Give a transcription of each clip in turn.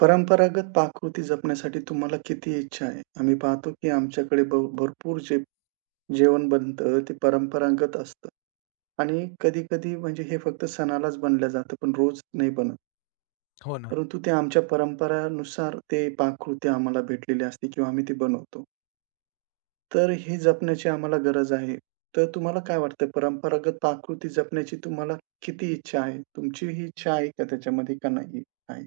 परंपरागत पाककृती जपण्यासाठी तुम्हाला किती इच्छा आहे? आम्ही पाहतो की आमच्याकडे भरपूर जे जेवण बनतं ते परंपरागत असतं आणि कधी-कधी म्हणजे हे फक्त सणालाच बनलं जातं, पण रोज नाही बनत. हो ना. परंतु ते आमच्या परंपरानुसार ते पाककृती आम्हाला भेटलेली असते किंवा आम्ही ती बनवतो. तर हे जपण्याची आम्हाला गरज आहे. तर तुम्हाला काय वाटतं परंपरागत पाककृती जपण्याची तुम्हाला किती इच्छा आहे? तुमची ही इच्छा आहे का त्याच्यामध्ये का नाही आहे?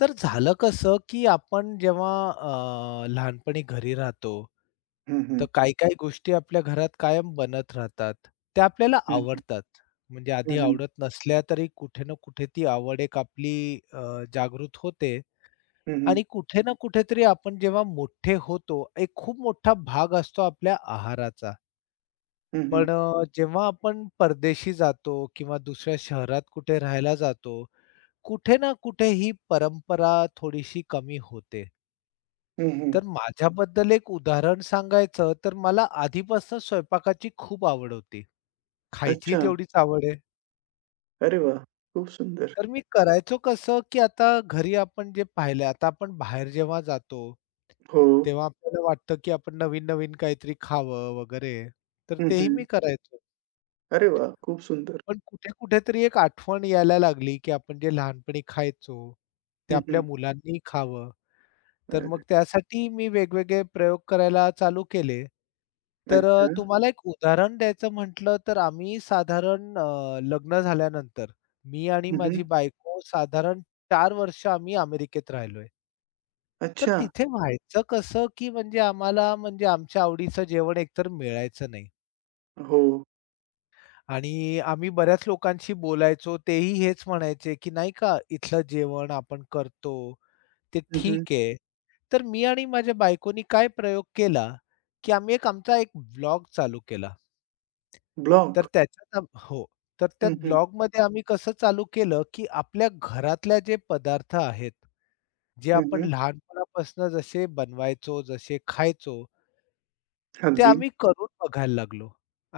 तर झालं कसं, की आपण जेव्हा लहानपणी घरी राहतो, हं, हं. तर काही-काही गोष्टी आपल्या घरात कायम बनत राहतात. त्या आपल्याला हं, हं. आवडतात. म्हणजे आधी हं, हं. आवडत नसल्या तरी कुठे ना कुठे ती आवड एक आपली अ, जागृत होते हं, हं. आणि कुठे ना कुठेतरी आपण जेव्हा मोठे होतो, एक खूप मोठा भाग असतो आपल्या आहाराचा. पण जेव्हा आपण परदेशी जातो किंवा दुसऱ्या शहरात कुठे राहायला जातो, कुठे ना कुठे ही परंपरा थोडीशी कमी होते. हं, हं. तर माझ्याबद्दल एक उदाहरण सांगायचं तर मला आधीपासून स्वयंपाकाची खूप आवड होती. खायची अच्छा. तेवढीच आवड आहे. अरे वाह! खूप सुंदर. तर मी करायचो कसं, की आता घरी आपण जे पाहिलं आता आपण बाहेर जेव्हा जातो, हो. तेव्हा आपल्याला वाटतं, की आपण नवीन-नवीन काहीतरी खावं वगैरे. तर हं, तेही हं. मी करायचो. अरे वाह! खूप सुंदर. पण कुठे-कुठेतरी एक आठवण यायला लागली, की आपण जे लहानपणी खायचो, ते हं, आपल्या हं. मुलांनीही खावं. तर अरे मग त्यासाठी मी वेगवेगळे प्रयोग करायला चालू केले. तर अच्छा. तुम्हाला एक उदाहरण द्यायचं म्हटलं तर आम्ही साधारण लग्न झाल्यानंतर मी आणि हं, हं. माझी बायको साधारण 4 वर्ष आम्ही अमेरिकेत राहिलोय. तर अच्छा. तिथे व्हायचं कसं, की म्हणजे आम्हाला म्हणजे आमच्या आवडीचं जेवण एकतर मिळायचं नाही हो. आणि आम्ही बऱ्याच लोकांशी बोलायचो. तेही हेच म्हणायचे, की नाही का इथलं जेवण आपण करतो. ते हं, हं. ठीक आहे. तर मी आणि माझ्या बायकोनी काय प्रयोग केला, की आम्ही एक आमचा एक ब्लॉग चालू केला. तर ब्लॉक. त्याच्यात हो. तर त्या हं, हं. ब्लॉगमध्ये आम्ही कसं चालू केलं, की आपल्या घरातल्या जे पदार्थ आहेत, जे हं, आपण हं. लहानपणापासून जसे बनवायचो, जसे खायचो, ते अगदी. आम्ही करून बघायला लागलो.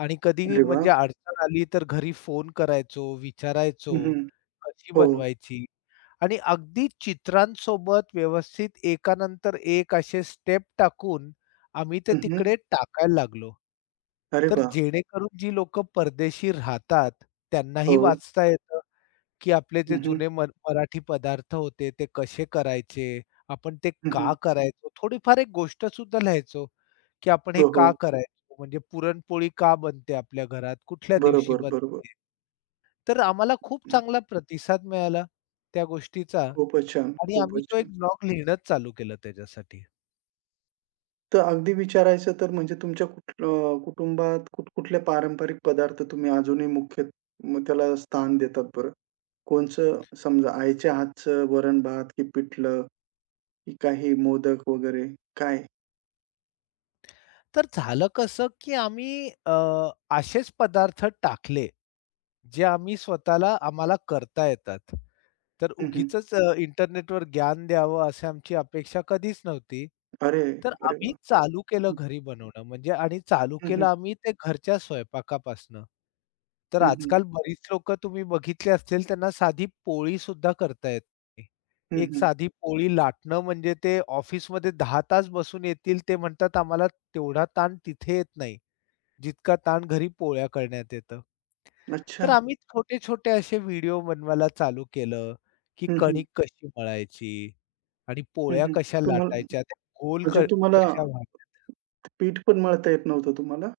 आणि कधी अरे वाह! म्हणजे अडचण आली तर घरी फोन करायचो, विचारायचो, हं, हं. कशी हो. बनवायची? आणि अगदी चित्रांसोबत व्यवस्थित एकानंतर एक असे स्टेप टाकून आम्ही ते हं, हं. तिकडे टाकायला लागलो. अरे तर वाह! जेणेकरून जी लोकं परदेशी राहतात, त्यांनाही हो. वाचता येतं, की आपले जे हं, हं. जुने मराठी पदार्थ होते ते कसे करायचे, आपण ते हं, का हं. करायचो? थोडीफार एक गोष्ट सुद्धा लिहायचो, की आपण हे हो, का हो. करायचो? म्हणजे पुरणपोळी का बनते आपल्या घरात? कुठल्या दिवशी बरोबर, बरोबर. बनते? तर आम्हाला खूप हं. चांगला प्रतिसाद मिळाला त्या गोष्टीचा. खूपच छान, आणि आम्ही खूपच तो छान. एक ब्लॉग लिहिणंच चालू केलं त्याच्यासाठी. तर अगदी विचारायचं तर म्हणजे तुमच्या कुटुंबात कुठ-कुठले पारंपरिक पदार्थ तुम्ही अजूनही मुख्य मग त्याला स्थान देतात बरं? कोणचं समजा आईच्या हातचं वरण-भात की पिठलं, की काही मोदक वगैरे काय? तर झालं कसं, की आम्ही असेच पदार्थ टाकले, जे आम्ही स्वतःला आम्हाला करता येतात. तर हं, हं. उगीचच इंटरनेटवर ज्ञान द्यावं अशी आमची अपेक्षा कधीच नव्हती. अरे, तर अरे आम्ही वाह! चालू केलं घरी बनवणं म्हणजे आणि चालू हं, केलं हं, आम्ही ते घरच्या स्वयंपाकापासनं. तर हं, हं, आजकाल बरीच लोकं तुम्ही बघितले असतील त्यांना साधी पोळीसुद्धा करता येत नाही. हं, एक हं. साधी पोळी लाटणं म्हणजे ते ऑफिसमध्ये 10 तास बसून येतील ते म्हणतात आम्हाला तेवढा ताण तिथे येत नाही, जितका ताण घरी पोळ्या करण्यात येतं. तर अच्छा. आम्ही छोटे-छोटे असे व्हिडिओ बनवायला चालू केलं, की हं, हं, कणिक कशी मळायची आणि हं, पोळ्या हं. कशा तुम्हाला लाटायच्या, त्या गोल म्हणजे तुम्हाला कशा. पीठ पण मळता येत नव्हतं तुम्हाला?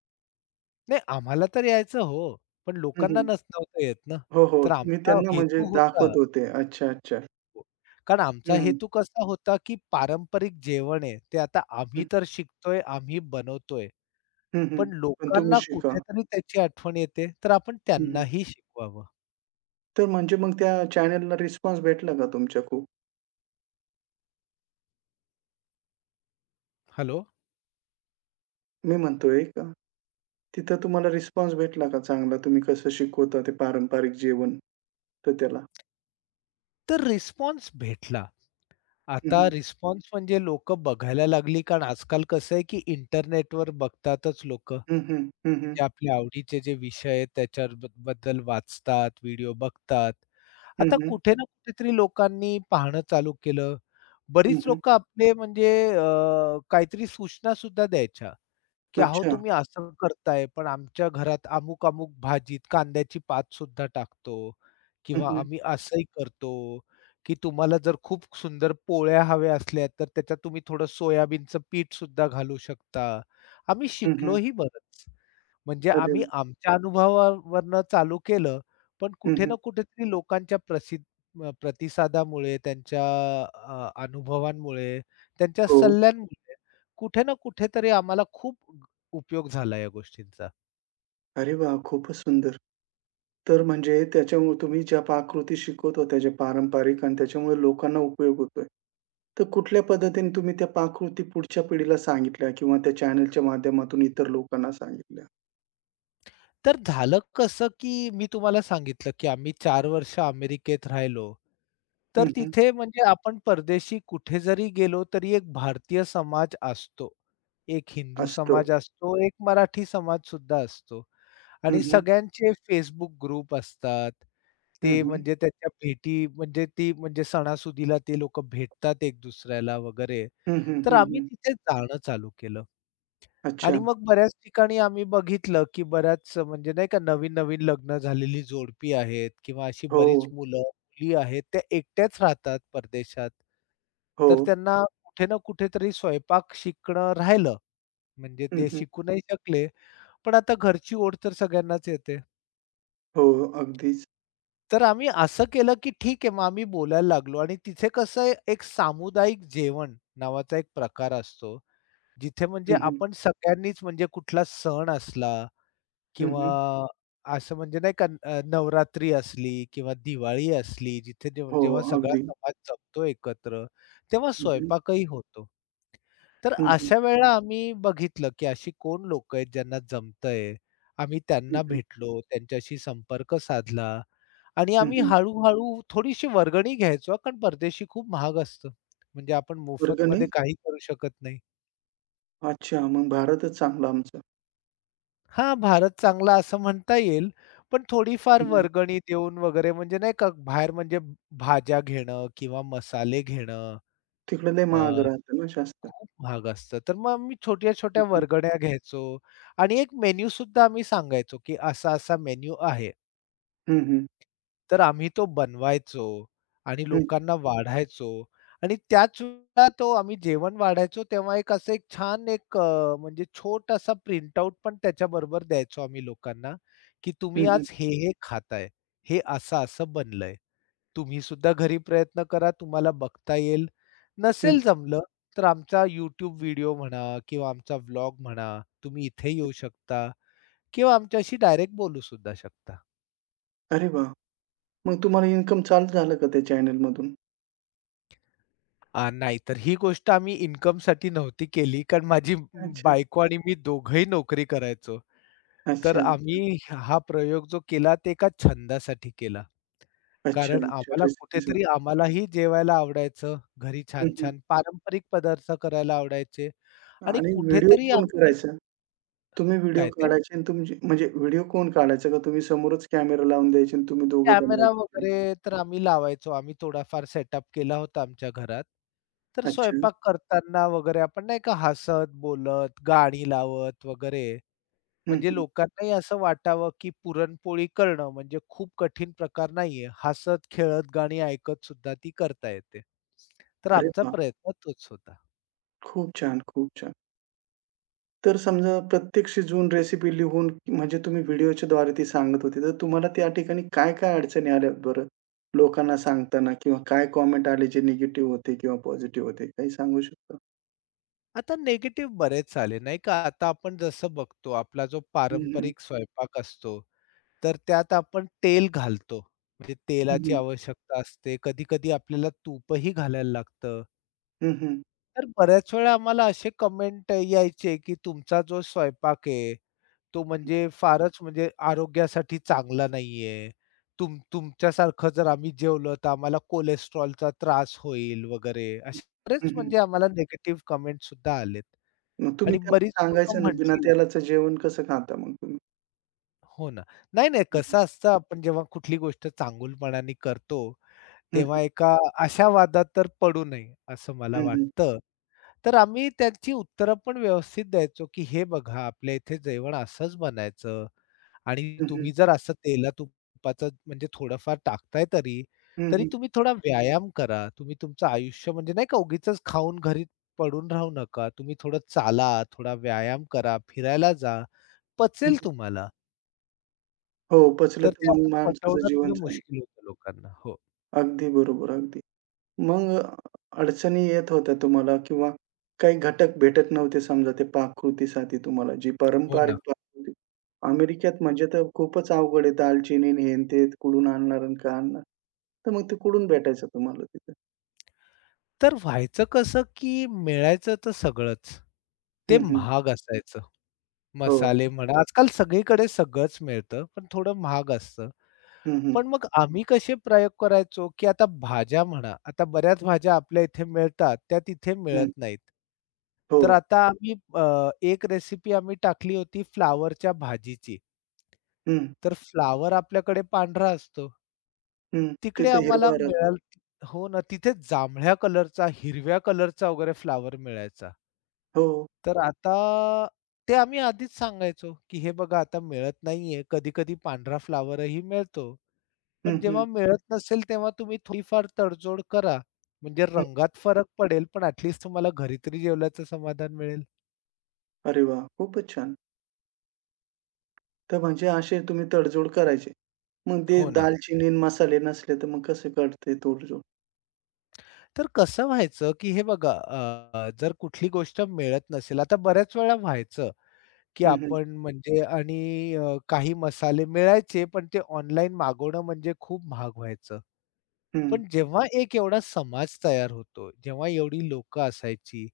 नाही आम्हाला तर यायचं हो, पण हं, लोकांना हं. नव्हतं येत ना. हो, हो. तर तुम्ही आमचा त्यांना म्हणजे हेतू होता दाखवत होते. अच्छा, अच्छा. कारण आमचा हं, हं, हेतू कसा होता, की पारंपरिक जेवण आहे, ते आता आम्ही हं, तर शिकतोय, आम्ही बनवतोय. हं, हं. पण पण तुम्ही लोकांना शिका. कुठेतरी त्याची आठवण येते, तर आपण हं, हं. त्यांनाही शिकवावं. तर म्हणजे मग त्या चॅनेलला रिस्पॉन्स भेटला का तुमच्या खूप? हॅलो. मी म्हणतोय का? तिथं तुम्हाला रिस्पॉन्स भेटला का चांगला? तुम्ही कसं शिकवता ते पारंपरिक जेवण तर त्याला? तर रिस्पॉन्स भेटला. हं, आता हं. रिस्पॉन्स म्हणजे लोकं बघायला लागली, कारण आजकाल कसं आहे, की इंटरनेटवर बघतातच लोकं. हं, हं. हं, हं. म्हणजे आपल्या आवडीचे जे विषय आहेत त्याच्याबद्दल वाचतात, व्हिडिओ बघतात. हं, आता हं. कुठे ना कुठेतरी लोकांनी पाहणं चालू केलं. हं, बरीच हं. लोकं आपले म्हणजे काहीतरी सूचनासुद्धा द्यायच्या. की "अहो, अच्छा. तुम्ही असं करताय, पण आमच्या घरात अमुक-अमुक भाजीत कांद्याची पात सुद्धा टाकतो हं, किंवा हं. आम्ही असंही करतो, की तुम्हाला जर खूप सुंदर पोळ्या हव्या असल्या, तर त्याच्यात तुम्ही थोडं सोयाबीनचं पीठ सुद्धा घालू शकता." आम्ही हं, हं. शिकलोही बरंच. म्हणजे अरे आम्ही वाह! आमच्या अनुभवावरनं चालू केलं, पण हं, कुठे हं. ना कुठेतरी लोकांच्या प्रसिद्ध प्रतिसादामुळे, त्यांच्या अनुभवांमुळे, त्यांच्या हो. सल्ल्यांमुळे कुठे ना कुठेतरी आम्हाला खूप उपयोग झाला या गोष्टींचा. अरे वाह! खूपच सुंदर. तर म्हणजे त्याच्यामुळे तुम्ही ज्या पाककृती शिकवत होत्या, ज्या पारंपरिक आणि त्याच्यामुळे लोकांना उपयोग होतोय. तर कुठल्या पद्धतीने तुम्ही त्या पाककृती पुढच्या पिढीला सांगितल्या किंवा त्या चॅनलच्या माध्यमातून इतर लोकांना सांगितल्या? तर झालं कसं, की मी तुम्हाला सांगितलं, की आम्ही चार वर्ष अमेरिकेत राहिलो. हं, तर हं. तिथे म्हणजे आपण परदेशी कुठे जरी गेलो, तरी एक भारतीय समाज असतो. एक हिंदू असतो. समाज असतो, एक मराठी समाज सुद्धा असतो हं, आणि हं. सगळ्यांचे Facebook ग्रुप असतात. हं, ते हं. म्हणजे त्याच्या भेटी म्हणजे ती म्हणजे सणासुदीला ते लोकं भेटतात एक दुसऱ्याला वगैरे. हं, हं. तर हं, आम्ही हं. तिथे जाणं चालू केलं अच्छा. आणि मग बऱ्याच ठिकाणी आम्ही बघितलं, की बऱ्याच म्हणजे नाही का नवीन-नवीन लग्न झालेली जोडपी आहेत किंवा अशी हो. बरीच मुलं, मुली आहेत त्या एकट्याच राहतात परदेशात. हो. तर त्यांना कुठे ना कुठेतरी स्वयंपाक शिकणं राहिलं. म्हणजे हं, ते हं. शिकू नाही शकले, पण आता घरची ओढ तर सगळ्यांनाच येते. हो, अगदीच. तर आम्ही असं केलं, की ठीक आहे, मग आम्ही बोलायला लागलो आणि तिथे कसं आहे, एक सामुदायिक जेवण नावाचा एक प्रकार असतो, जिथे म्हणजे हं, हं. आपण सगळ्यांनीच म्हणजे कुठला सण असला हं, हं. किंवा असं म्हणजे नाही का नवरात्री असली किंवा दिवाळी असली जिथे जेव्हा हो, जेव्हा सगळा अगदी. समाज जमतो एकत्र, तेव्हा हं, हं. स्वयंपाकही होतो. तर हं, हं. अशा वेळेला आम्ही बघितलं, की अशी कोण लोकं आहेत ज्यांना जमतंय. आम्ही हं, त्यांना हं. भेटलो, त्यांच्याशी संपर्क साधला आणि हं, आम्ही हं. हळू-हळू थोडीशी वर्गणी घ्यायचो हां, कारण परदेशी खूप महाग असतं. म्हणजे आपण वर्गणी? मोफतमध्ये काही करू शकत नाही. अच्छा, मग भारतच चांगला आमचा. हां, भारत चांगला असं म्हणता येईल. पण थोडीफार हं, हं. वर्गणी देऊन वगैरे म्हणजे नाही का बाहेर म्हणजे भाज्या घेणं किंवा मसाले घेणं तिकडं लय अ, महाग राहतं ना जास्त. खूप महाग असतं. तर मग आम्ही हं, छोट्या-छोट्या हं. वर्गण्या घ्यायचो आणि एक मेनूसुद्धा आम्ही सांगायचो, की असा-असा मेनू आहे. हं, हं. तर आम्ही तो बनवायचो आणि लोकांना वाढायचो आणि त्याच वेळेला तो आम्ही जेवण वाढायचो तेव्हा एक असं एक छान एक म्हणजे छोटासा प्रिंटआउट पण त्याच्याबरोबर द्यायचो आम्ही लोकांना, की हं, तुम्ही हं, हं, आज हे, हे खाताय. हे असं-असं बनलंय. तुम्ही सुद्धा घरी प्रयत्न करा, तुम्हाला बघता येईल. हं. नसेल जमलं, तर आमचा YouTube व्हिडिओ म्हणा किंवा आमचा व्लॉग म्हणा, तुम्ही इथे येऊ शकता किंवा आमच्याशी डायरेक्ट बोलू सुद्धा शकता. अरे वाह! मग तुम्हाला इन्कम चालू झालं का त्या चॅनेलमधून? नाही, तर ही गोष्ट आम्ही इन्कमसाठी नव्हती केली, कारण माझी अच्छा. बायको आणि मी दोघंही नोकरी करायचो. तर अच्छा, अच्छा. आम्ही हा प्रयोग जो केला ते एका छंदासाठी केला. अच्छा, कारण अच्छा. आम्हाला रेसिपीसाठी. कुठेतरी आम्हालाही जेवायला आवडायचं, घरी हं, हं. छान-छान पारंपरिक पदार्थ करायला आवडायचे आणि आणि व्हिडिओ कुठेतरी कोण आमची करायचा? तुम्ही व्हिडिओ काय ते? काढायचे आणि तुमची म्हणजे व्हिडिओ कोण काढायचा का तुम्ही समोरच कॅमेरा लावून द्यायचे आणि तुम्ही दोघं कॅमेरा बनवायचे? वगैरे तर आम्ही लावायचो. आम्ही थोडाफार सेटअप केला होता आमच्या घरात. तर अच्छा. स्वयंपाक करताना वगैरे आपण नाही का हसत, बोलत, गाणी लावत वगैरे हं, म्हणजे हं. लोकांनाही असं वाटावं, की पुरणपोळी करणं म्हणजे खूप कठीण प्रकार नाहीये. हसत, खेळत, गाणी ऐकत सुद्धा ती करता येते. तर अरे आमचा वाह! प्रयत्न तोच होता. खूप छान, खूप छान. तर समजा प्रत्येक शिजवून रेसिपी लिहून म्हणजे तुम्ही व्हिडिओच्याद्वारे ती सांगत होती, तर तुम्हाला त्या ठिकाणी काय-काय अडचणी आल्या बरं? लोकांना सांगताना किंवा काय कॉमेंट आले जे निगेटिव्ह होते किंवा पॉझिटिव्ह होते? काही सांगू शकता? आता निगेटिव्ह बरेच आले, नाही का? आता आपण जसं बघतो आपला जो हं, हं. पारंपरिक स्वयंपाक असतो, तर त्यात आपण तेल घालतो. म्हणजे हं, तेलाची हं. आवश्यकता असते. कधी-कधी आपल्याला तूपही घालायला लागतं. हं, हं. तर बऱ्याच वेळा आम्हाला असे कमेंट यायचे, की तुमचा जो स्वयंपाक आहे, तो म्हणजे फारच म्हणजे आरोग्यासाठी चांगला नाहीये. तुमच्यासारखं जर आम्ही जेवलं तर आम्हाला कोलेस्ट्रॉलचा त्रास होईल वगैरे. असे हं, बरेच हं. म्हणजे आम्हाला निगेटिव्ह कमेंट सुद्धा आलेत मग तुम्ही आणि त्यांना बरीच लोकं सांगायचं ना, बिना म्हटली तेलाचं जेवण कसं खाता मग तुम्ही? हो ना. नाही, नाही हं, कसं असतं आपण जेव्हा कुठली गोष्ट चांगुलपणाने करतो, हं. तेव्हा एका अशा वादात तर पडू नये असं मला हं, हं. वाटतं. तर आम्ही त्यांची उत्तरं पण व्यवस्थित द्यायचो, की "हे बघा आपल्या इथे जेवण असंच बनायचं आणि हं, हं. तुम्ही जर असं तेला-तुपाचं म्हणजे थोडंफार टाकताय तरी, हं, तरी हं. तुम्ही थोडा व्यायाम करा. तुम्ही तुमचं आयुष्य म्हणजे नाही का उगीचच खाऊन घरी पडून राहू नका. तुम्ही थोडं चाला, थोडा व्यायाम करा, फिरायला जा. हं, पचेल हं. तुम्हाला." हो, पचलं तर तर ते मग असं माणसाचं पटवणं जीवन थोडं चांगलं. मुश्किल होतं लोकांना. हो. अगदी बरोबर, अगदी. मग अडचणी येत होत्या तुम्हाला किंवा काही घटक भेटत नव्हते समजा ते पाककृतीसाठी तुम्हाला, जी हो पारंपरिक ना. पाककृती अमेरिकेत म्हणजे तर खूपच अवघड आहे दालचिनी आणि हे आणि ते कुठून आणणार आणि काय आणणार. तर मग ते कुठून भेटायचं तुम्हाला तिथं? तर व्हायचं कसं, की मिळायचं तर सगळंच. हं, ते हं. महाग असायचं. हो. मसाले म्हणा, आजकाल सगळीकडे सगळंच मिळतं, पण थोडं महाग असतं. हं, हं. पण मग हं. आम्ही कसे प्रयोग करायचो, की आता भाज्या म्हणा, आता बऱ्याच भाज्या आपल्या इथे मिळतात, त्या तिथे मिळत हं. नाहीत. हो. तर आता आम्ही एक रेसिपी आम्ही टाकली होती फ्लॉवरच्या भाजीची. हं, तर फ्लावर आपल्याकडे पांढरा असतो. हं. तिकडे तिथे आम्हाला हिरवा राहतो. हो ना, तिथे जांभळ्या कलरचा, हिरव्या कलरचा वगैरे फ्लॉवर मिळायचा. हो. तर आता ते आम्ही आधीच सांगायचो, की "हे बघा आता मिळत नाहीये." कधी-कधी पांढरा फ्लॉवरही मिळतो. हं, पण हं. जेव्हा मिळत नसेल तेव्हा तुम्ही थोडीफार तडजोड करा. म्हणजे हं. रंगात फरक पडेल, पण ॲट लीस्ट तुम्हाला घरी तरी जेवल्याचं समाधान मिळेल. अरे वाह! खूपच छान. तर म्हणजे असे तुम्ही तडजोड करायचे. मग ते हो ना. दालचिनी आणि मसाले नसले तर मग कसे करते तडजोड? तर कसं व्हायचं, की हे बघा जर कुठली गोष्ट मिळत नसेल आता बऱ्याच वेळा व्हायचं, की हं, हं. आपण म्हणजे आणि काही मसाले मिळायचे, पण ते ऑनलाईन मागवणं म्हणजे खूप महाग व्हायचं. हं. पण जेव्हा एक एवढा समाज तयार होतो, जेव्हा एवढी लोकं असायची,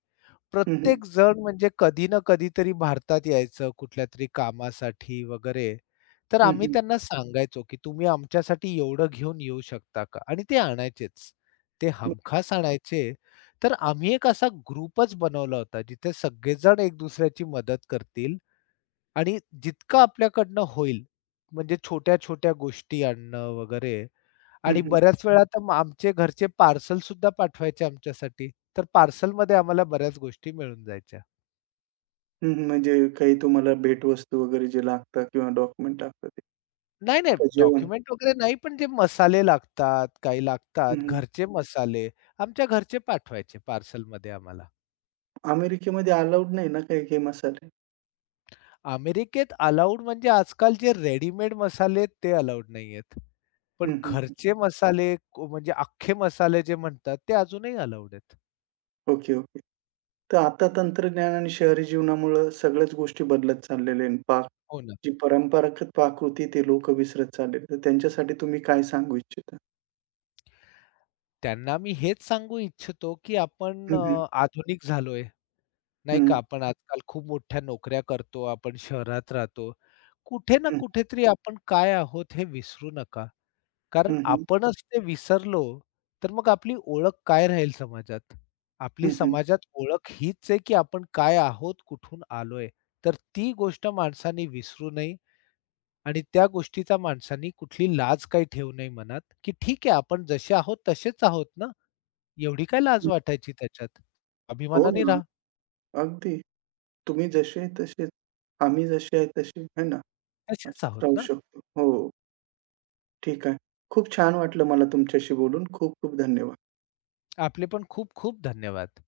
हं, हं. प्रत्येक जण म्हणजे कधी ना कधीतरी भारतात यायचं कुठल्यातरी कामासाठी वगैरे. तर हं, आम्ही हं. त्यांना सांगायचो, की तुम्ही आमच्यासाठी एवढं घेऊन येऊ शकता का? आणि ते आणायचेच. ते हं, हमखास आणायचे. तर आम्ही एक असा ग्रुपच बनवला होता, जिथे सगळेजण एक दुसऱ्याची मदत करतील आणि जितकं आपल्याकडनं होईल, म्हणजे छोट्या-छोट्या गोष्टी आणणं वगैरे. हं, आणि हं. बऱ्याच वेळा तर मग आमचे घरचे पार्सलसुद्धा पाठवायचे आमच्यासाठी. तर पार्सलमध्ये आम्हाला बऱ्याच गोष्टी मिळून जायच्या. हं, हं. म्हणजे काही तुम्हाला भेटवस्तू वगैरे जे लागतात किंवा डॉक्युमेंट लागतात ते. नाही, नाही का जेवण? डॉक्युमेंट वगैरे नाही, पण जे मसाले लागतात, काही लागतात, हं, हं. घरचे मसाले आमच्या घरचे पाठवायचे पार्सलमध्ये आम्हाला. अमेरिकेमध्ये अलाउड नाही ना काही-काही मसाले? अमेरिकेत अलाउड म्हणजे आजकाल जे रेडीमेड मसाले आहेत ते अलाउड नाहीयेत. हं, पण हं, हं. घरचे मसाले म्हणजे अख्खे मसाले जे म्हणतात ते अजूनही अलाउड आहेत. Okay, okay. तर आता तंत्रज्ञान आणि शहरी जीवनामुळं सगळ्याच गोष्टी बदलत चाललेल्या आहेत. पाक हो ना. जी परंपरागत पाककृती ते लोकं विसरत चाललेत. तर त्यांच्यासाठी तुम्ही काय सांगू इच्छिता? त्यांना मी हेच सांगू इच्छितो, की आपण हं, हं. आधुनिक झालोय. हं, नाही का, हं. आपण आजकाल खूप मोठ्या नोकऱ्या करतो, आपण शहरात राहतो. कुठे ना कुठेतरी आपण काय आहोत हे विसरू नका. कारण हं, हं. आपणच ते विसरलो, तर मग आपली ओळख काय राहील समाजात? आपली हं, हं. समाजात ओळख हीच आहे, की आपण काय आहोत, कुठून आलोय. तर ती गोष्ट माणसाने विसरू नये आणि त्या गोष्टीचा माणसाने कुठली लाज काही ठेवू नये मनात, की ठीक आहे आपण जसे आहोत तसेच आहोत ना. एवढी काय लाज हं. वाटायची त्याच्यात? हो अभिमानाने ना. राहा. अगदी. तुम्ही जसे आहे तसेच. आम्ही जसे आहे तसे. है ना? तसेच अच्छा, आहोत राहू ना. शकतो. हो, ठीक आहे. खूप छान वाटलं मला तुमच्याशी बोलून. खूप खूप धन्यवाद. आपले पण खूप खूप धन्यवाद.